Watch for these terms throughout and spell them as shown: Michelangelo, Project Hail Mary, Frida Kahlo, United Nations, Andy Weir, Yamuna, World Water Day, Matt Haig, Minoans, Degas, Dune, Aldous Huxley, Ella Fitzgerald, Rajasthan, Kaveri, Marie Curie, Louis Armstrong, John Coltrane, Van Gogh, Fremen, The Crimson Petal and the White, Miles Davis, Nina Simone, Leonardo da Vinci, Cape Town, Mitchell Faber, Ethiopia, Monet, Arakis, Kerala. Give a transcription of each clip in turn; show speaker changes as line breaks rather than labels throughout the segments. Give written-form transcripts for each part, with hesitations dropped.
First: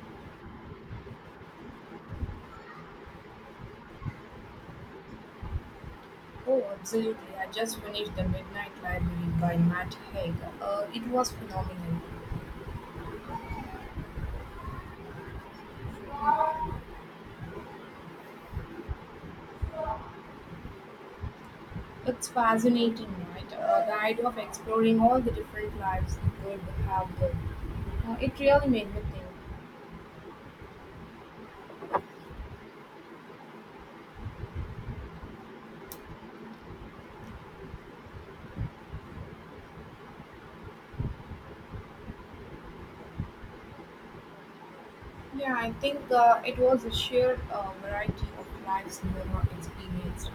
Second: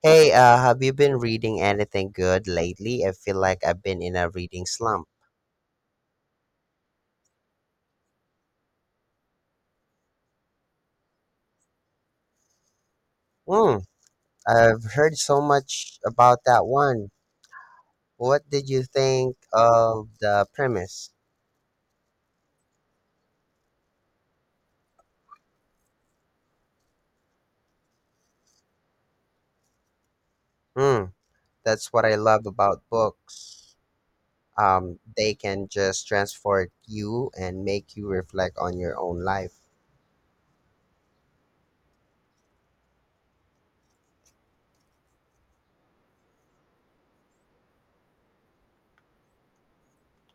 Hey, have you been reading anything good lately? I feel like I've been in a reading slump.
Oh, absolutely. I just finished The Midnight Library by Matt Haig. It was phenomenal.
Mm, I've heard so much about that one. What did you think of the premise?
It's fascinating, right? The idea of exploring all the different lives we could have lived. It really made me think.
Mm, that's what I love about books. They can just transport you and make you reflect on your own life.
Yeah, I think it was a sheer variety of lives we were not experienced.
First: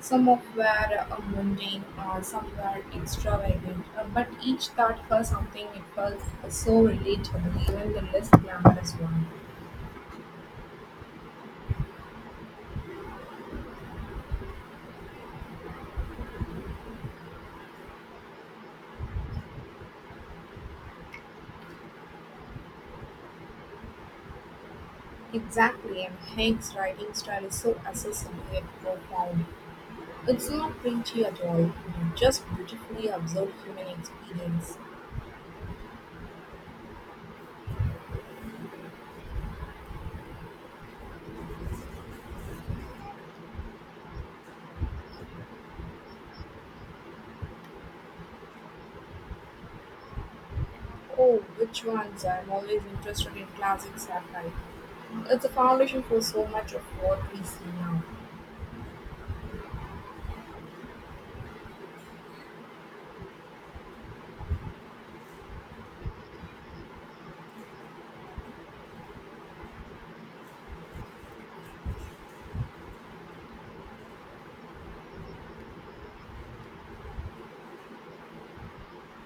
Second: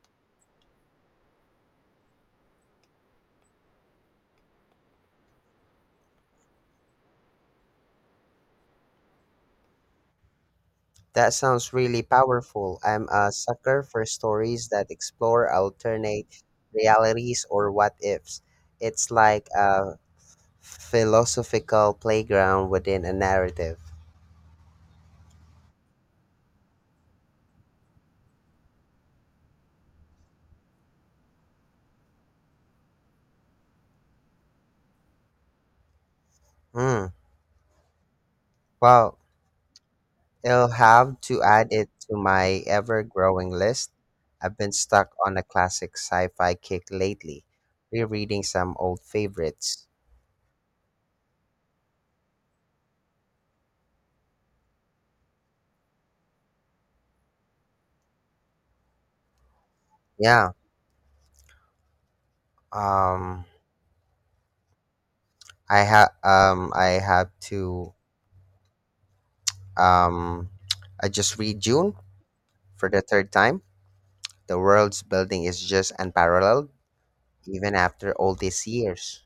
Some of were mundane, some were extravagant, but each taught her something it felt so relatable, even the less glamorous one.
That sounds really powerful. I'm a sucker for stories that explore alternate realities or what ifs. It's like a philosophical playground within a narrative.
Exactly, and Hank's writing style is so accessible yet profound. It's not preachy at all, just beautifully absorbs human experience.
Hmm. Well, I'll have to add it to my ever growing list. I've been stuck on a classic sci fi kick lately, rereading some old favorites.
Oh, which ones? I'm always interested in classic satire. It's a foundation for so much of what we see now.
Yeah. Um I have to um I just read June for the third time. The world's building is just unparalleled even after all these years.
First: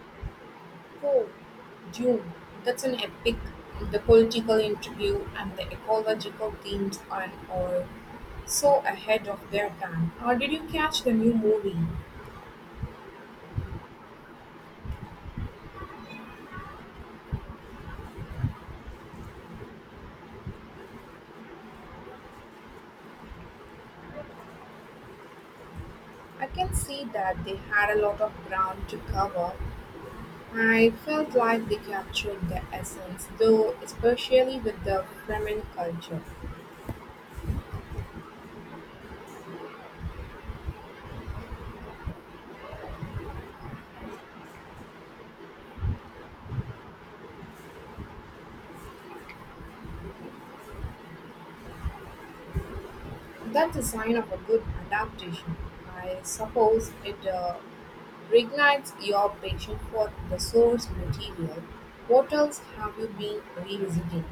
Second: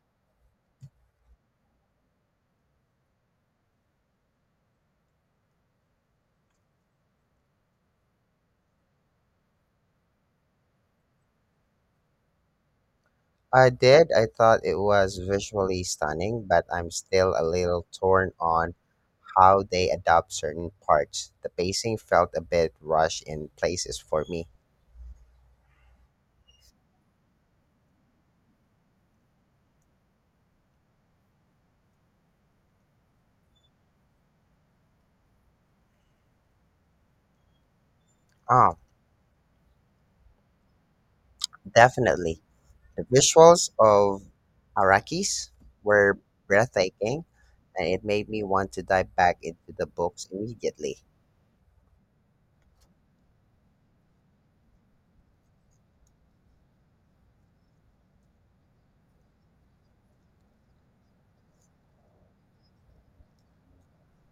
Oh, Dune. That's an epic. The political interview and the ecological themes are all so ahead of their time. Or did you catch the new movie?
I did. I thought it was visually stunning, but I'm still a little torn on how they adopt certain parts. The pacing felt a bit rushed in places for me.
I can see that they had a lot of ground to cover. I felt like they captured the essence, though, especially with the Fremen culture.
Oh, definitely. The visuals of Arakis were breathtaking, and it made me want to dive back into the books immediately.
That's a sign of a good adaptation. I suppose it reignites your passion for the source material. What else have you been revisiting?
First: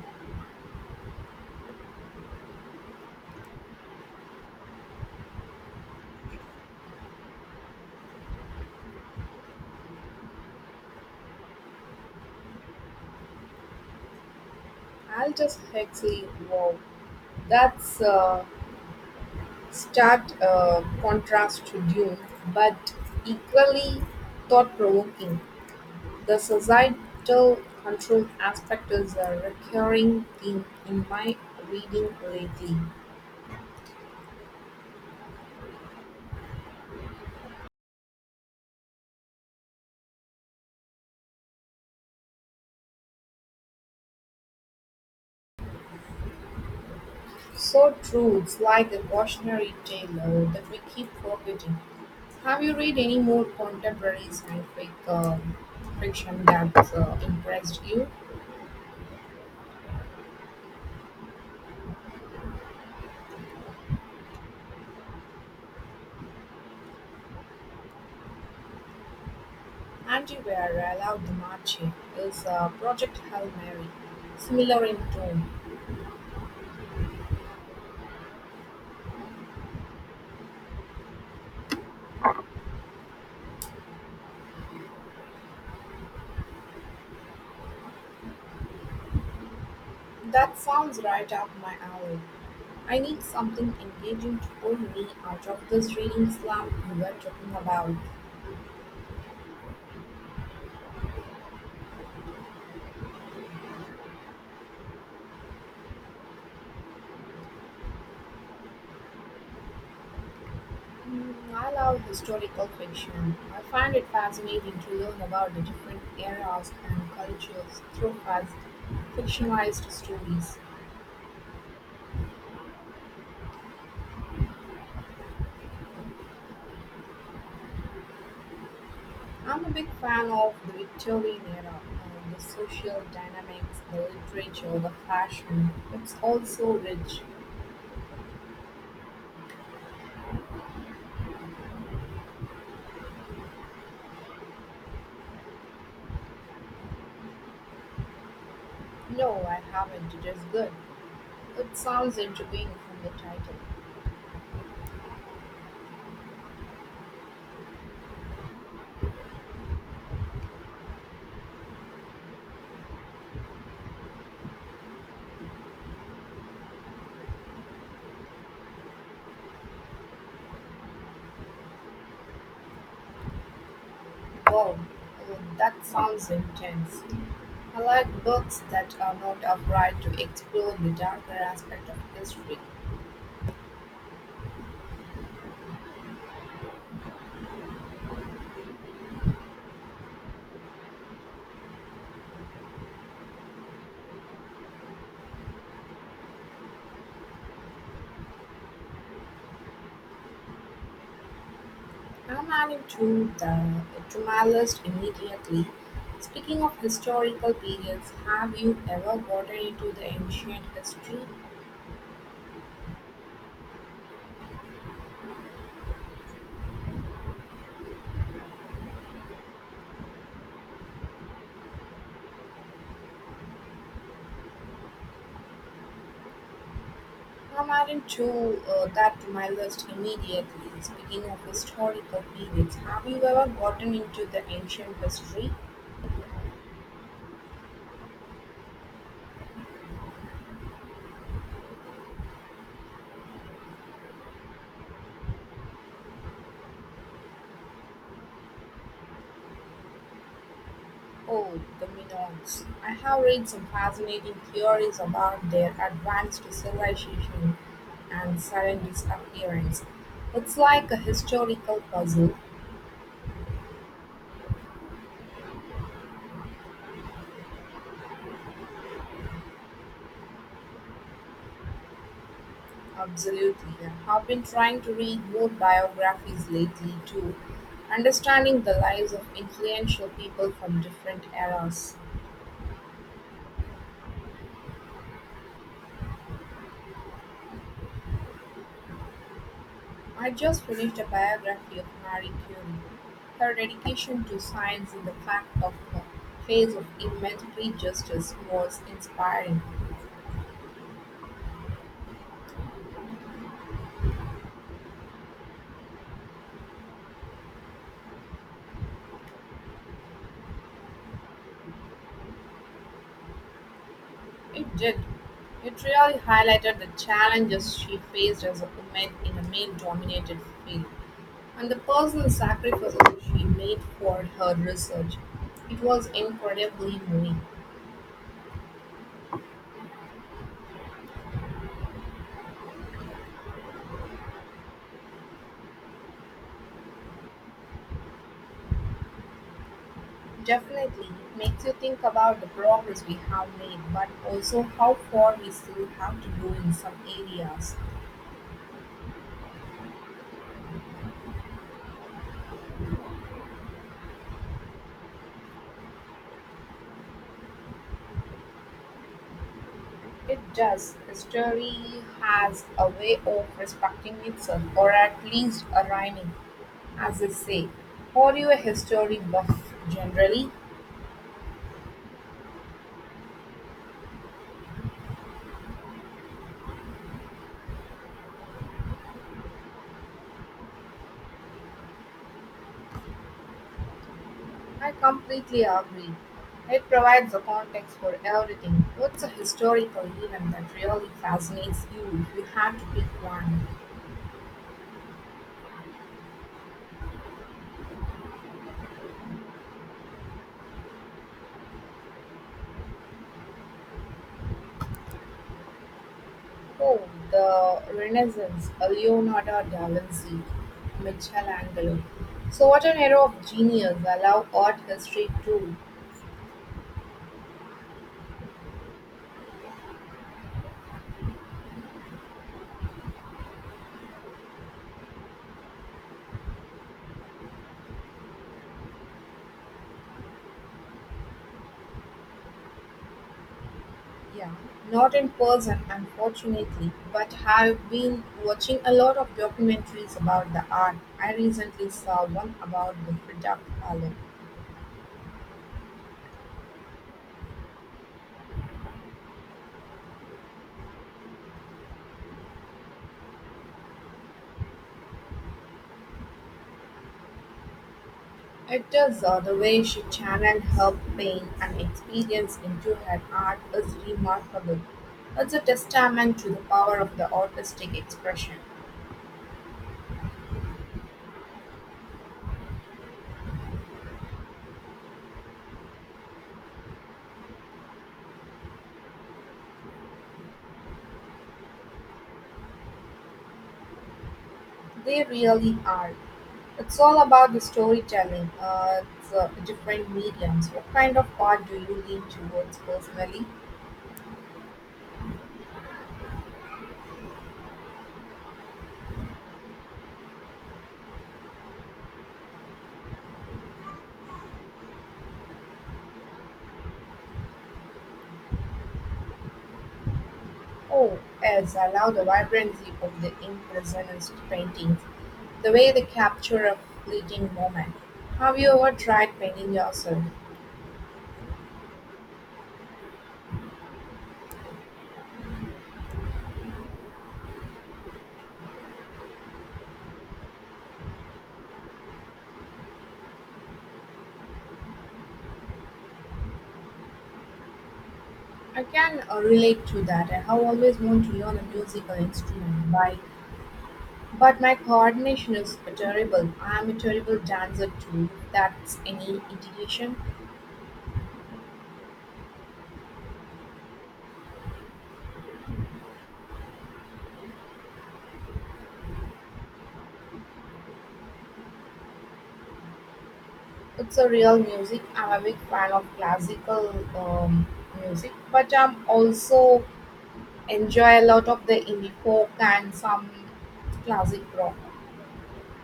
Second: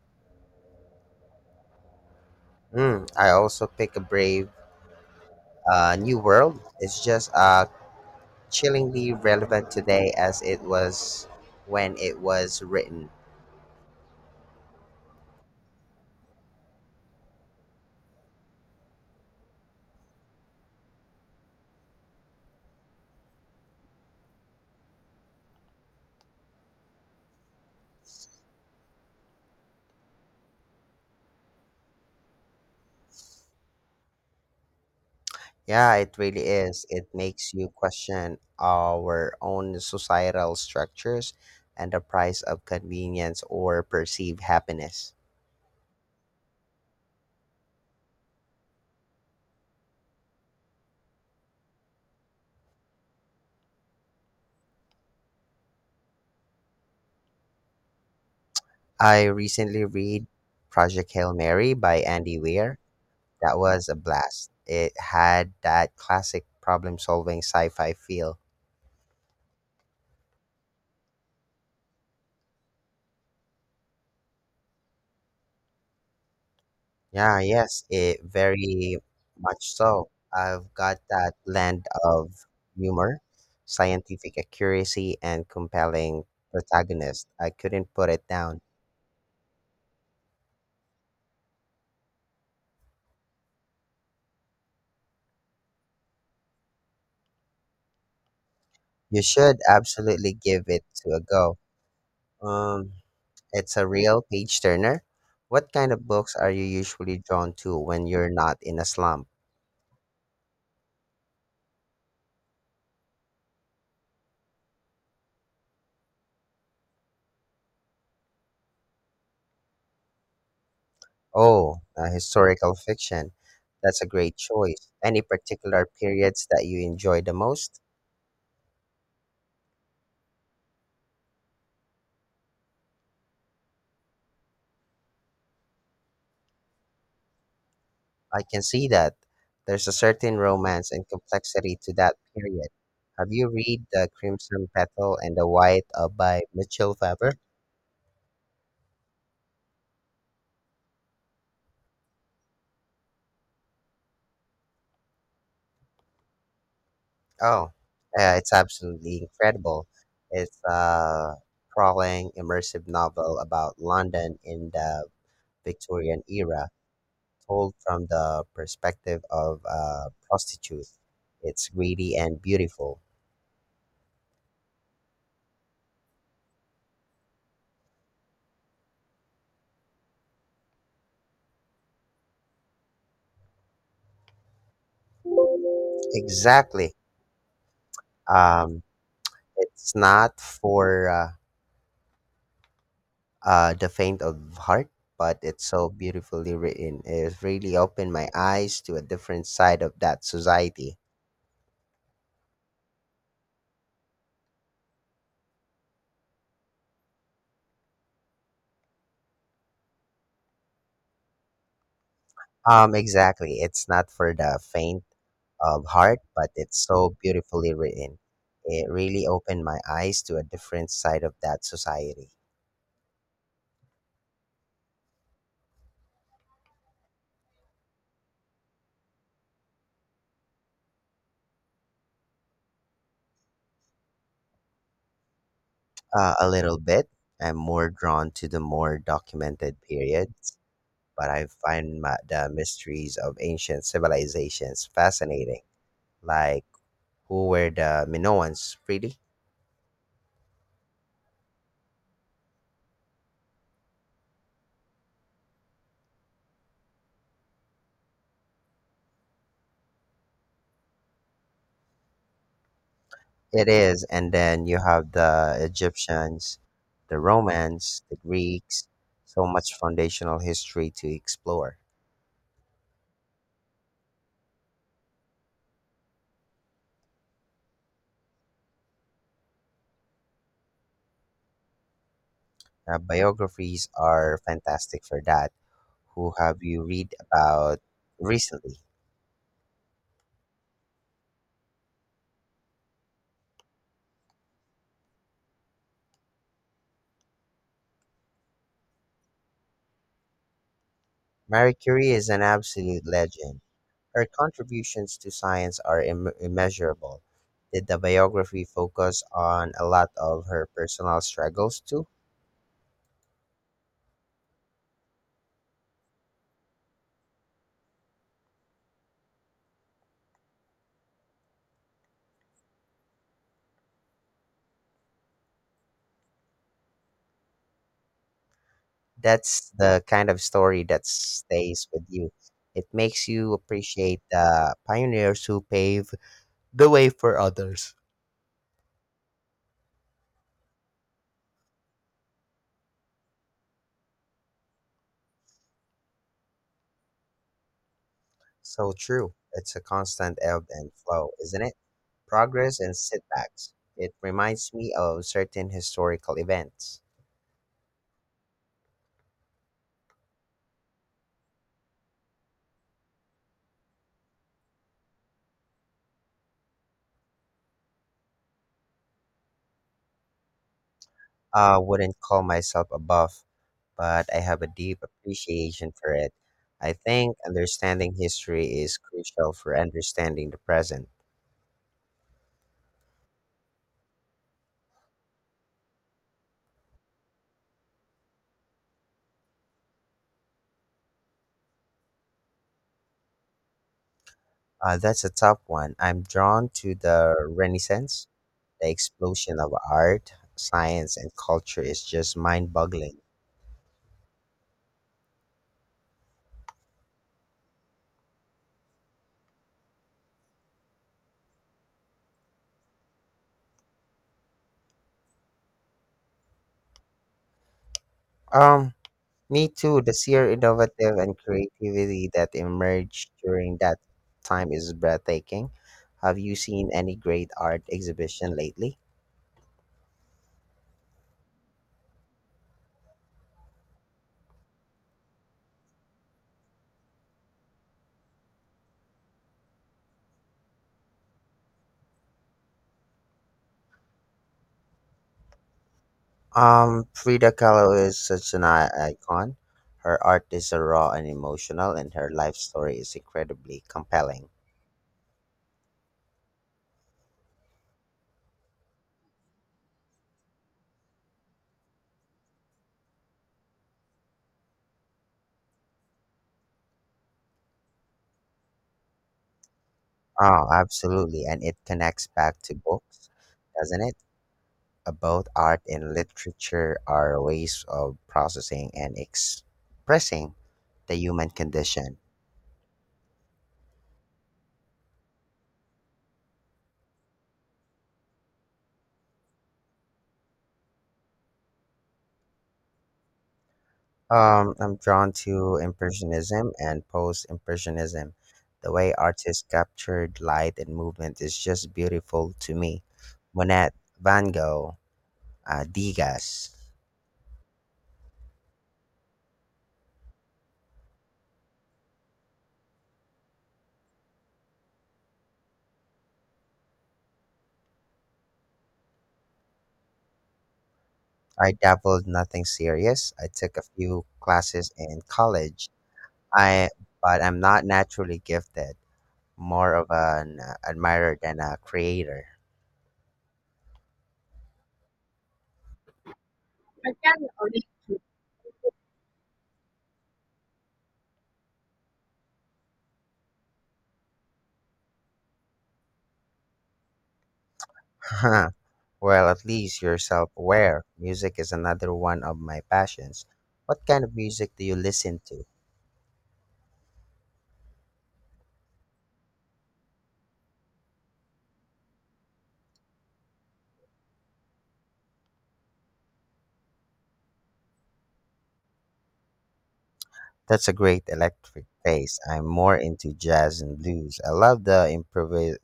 Mm, I also pick a brave New World is just chillingly relevant today as it was when it was written.
Aldous Huxley, wow, that's Stark contrast to "Dune", but equally thought-provoking, the societal control aspect is a recurring theme in my reading lately.
Yeah, it really is. It makes you question our own societal structures and the price of convenience or perceived happiness.
So true, it's like a cautionary tale that we keep forgetting. Have you read any more contemporary scientific fiction that impressed you?
I recently read Project Hail Mary by Andy Weir. That was a blast. It had that classic problem solving sci fi feel.
Anti-War, I love the March is Project Hail Mary, similar in tone.
Yeah, yes, it very much so. I've got that blend of humor, scientific accuracy, and compelling protagonist. I couldn't put it down.
That sounds right up my alley. I need something engaging to pull me out of this reading slump you were talking about.
You should absolutely give it to a go. Um, it's a real page turner. What kind of books are you usually drawn to when you're not in a slump?
Mm, I love historical fiction. I find it fascinating to learn about the different eras and cultures through fast fictionalized stories.
Oh, historical fiction. That's a great choice. Any particular periods that you enjoy the most?
I'm a big fan of the Victorian era and the social dynamics, the literature, the fashion. It's all so rich.
I can see that. There's a certain romance and complexity to that period. Have you read The Crimson Petal and the White by Mitchell Faber?
No, I haven't. It is good. It sounds intriguing from the title.
Oh, it's absolutely incredible. It's a sprawling, immersive novel about London in the Victorian era, told from the perspective of a prostitute. It's greedy and beautiful.
Wow, that sounds intense. I like books that are not afraid to explore the darker aspect of history.
Exactly. Um, it's not for The Faint of Heart, but it's so beautifully written. It really opened my eyes to a different side of that society.
I'm adding to the to my list immediately. Speaking of historical periods, have you ever gotten into the ancient history?
Exactly. It's not for the faint of heart, but it's so beautifully written. It really opened my eyes to a different side of that society.
I'm adding to That to my list immediately. Speaking of historical periods, have you ever gotten into the ancient history?
A little bit. I'm more drawn to the more documented periods, but I find ma the mysteries of ancient civilizations fascinating. Like, who were the Minoans, really?
Oh, the Minoans. I have read some fascinating theories about their advanced civilization and sudden disappearance. It's like a historical puzzle.
It is. And then you have the Egyptians, the Romans, the Greeks, so much foundational history to explore.
Absolutely. I have been trying to read more biographies lately, too, understanding the lives of influential people from different eras.
Biographies are fantastic for that. Who have you read about recently?
I just finished a biography of Marie Curie. Her dedication to science and the fact of her face of immense prejudice was inspiring.
Marie Curie is an absolute legend. Her contributions to science are immeasurable. Did the biography focus on a lot of her personal struggles too?
It did. It really highlighted the challenges she faced as a woman in a male dominated field and the personal sacrifices she made for her research. It was incredibly moving.
That's the kind of story that stays with you. It makes you appreciate the pioneers who pave the way for others.
Definitely, it makes you think about the progress we have made, but also how far we still have to go in some areas.
So true. It's a constant ebb and flow, isn't it? Progress and setbacks. It reminds me of certain historical events.
It does. History has a way of respecting itself, or at least a rhyming, as they say. Are you a history buff generally?
I wouldn't call myself a buff, but I have a deep appreciation for it. I think understanding history is crucial for understanding the present.
I completely agree. It provides the context for everything. What's a historical event that really fascinates you if you had to pick one?
That's a tough one. I'm drawn to the Renaissance. The explosion of art, science, and culture is just mind boggling.
Oh, the Renaissance, Leonardo da Vinci, Michelangelo. So, what an era of genius! I love art history too.
Um, Me too, the sheer innovative and creativity that emerged during that time is breathtaking. Have you seen any great art exhibition lately?
Yeah, not in person, unfortunately, but have been watching a lot of documentaries about the art. I recently saw one about the Frida Kahlo.
Frida Kahlo is such an icon. Her art is raw and emotional, and her life story is incredibly compelling.
It is the way she channeled her pain and experience into her art is remarkable. It's a testament to the power of the artistic expression.
Oh, absolutely. And it connects back to books, doesn't it? Both art and literature are ways of processing and expressing the human condition.
They really are. It's all about the storytelling. It's different mediums. What kind of art do you lean towards personally?
I'm drawn to Impressionism and Post Impressionism. The way artists captured light and movement is just beautiful to me. Monet, Van Gogh, Degas.
Oh, yes, I love the vibrancy of the impressionist paintings, the way they capture a fleeting moment. Have you ever tried painting yourself?
I dabbled nothing serious. I took a few classes in college. I But I'm not naturally gifted. More of an admirer than a creator.
I can relate to that. I have always wanted to learn a musical instrument, by, but my coordination is terrible. I am a terrible dancer too. If that's any
Well, at least
indication.
you're self aware. Music is another one of my passions. What kind of music do you listen to?
It's a real music. I'm a big fan of classical music, but I'm also
That's a
enjoy
great
a lot of the
electric
indie
taste.
folk
I'm
and
more
some
into jazz and blues.
classic
I
rock.
love the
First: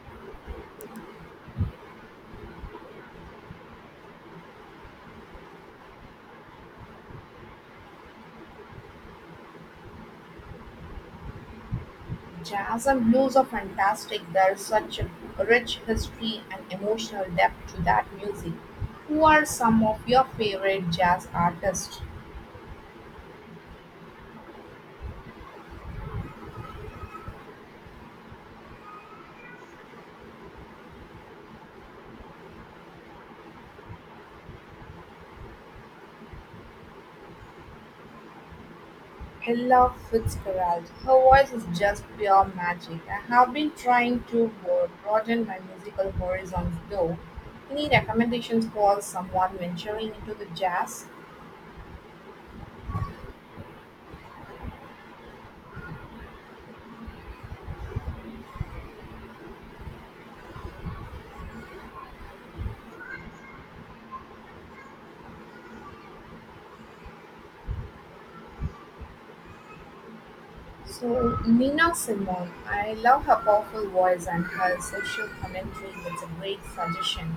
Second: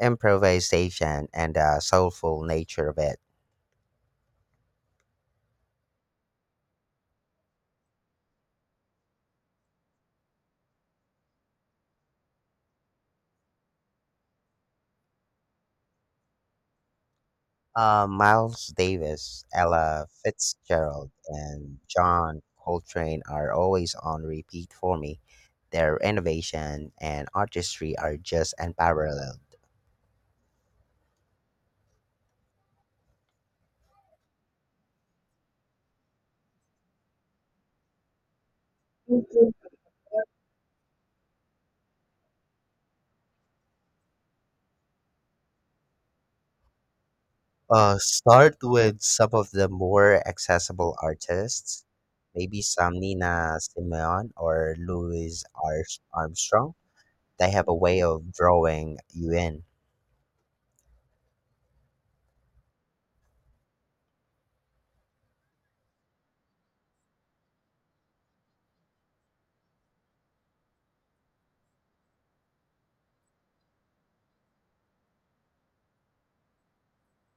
improvisation and the soulful nature of it.
Jazz and blues are fantastic. There's such a rich history and emotional depth to that music.
Miles
Who
Davis,
are some of
Ella
your favorite
Fitzgerald,
jazz
and
artists?
John Coltrane are always on repeat for me. Their innovation and artistry are just unparalleled.
Ella Fitzgerald. Her voice is just pure magic. I have been trying to broaden my musical horizons though. Any
Start
recommendations
with
for
some of
someone
the
venturing
more
into the
accessible
jazz?
artists, maybe some Nina Simone or Armstrong. They have a way of drawing you in.
So, Nina Simone, I love her powerful voice and her social commentary. It's a great suggestion.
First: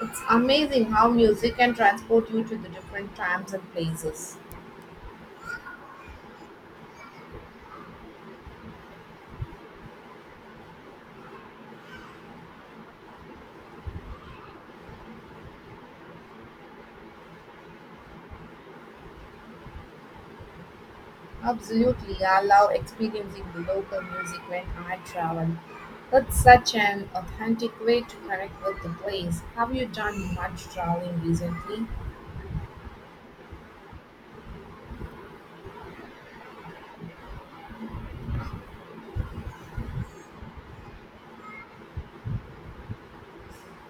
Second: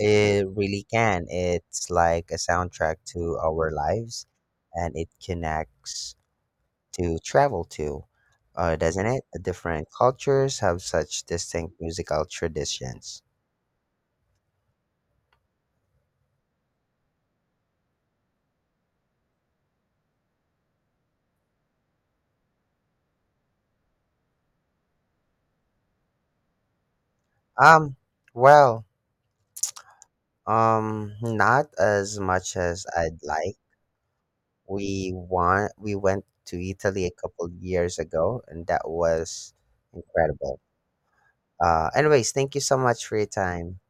It's
really
amazing how
can.
music can
It's like
transport
a
you to the
soundtrack
different
to
times
our
and
lives,
places.
and it connects to travel to, doesn't it? Different cultures have such distinct musical traditions.
Absolutely, I love experiencing the local music when I travel. That's such an authentic
Um,
way to connect with
well,
the place. Have you done much traveling
not
recently?
as much as I'd like. We went to Italy a couple years ago, and that was incredible. Anyways, thank you so much for your time.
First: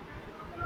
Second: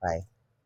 Bye.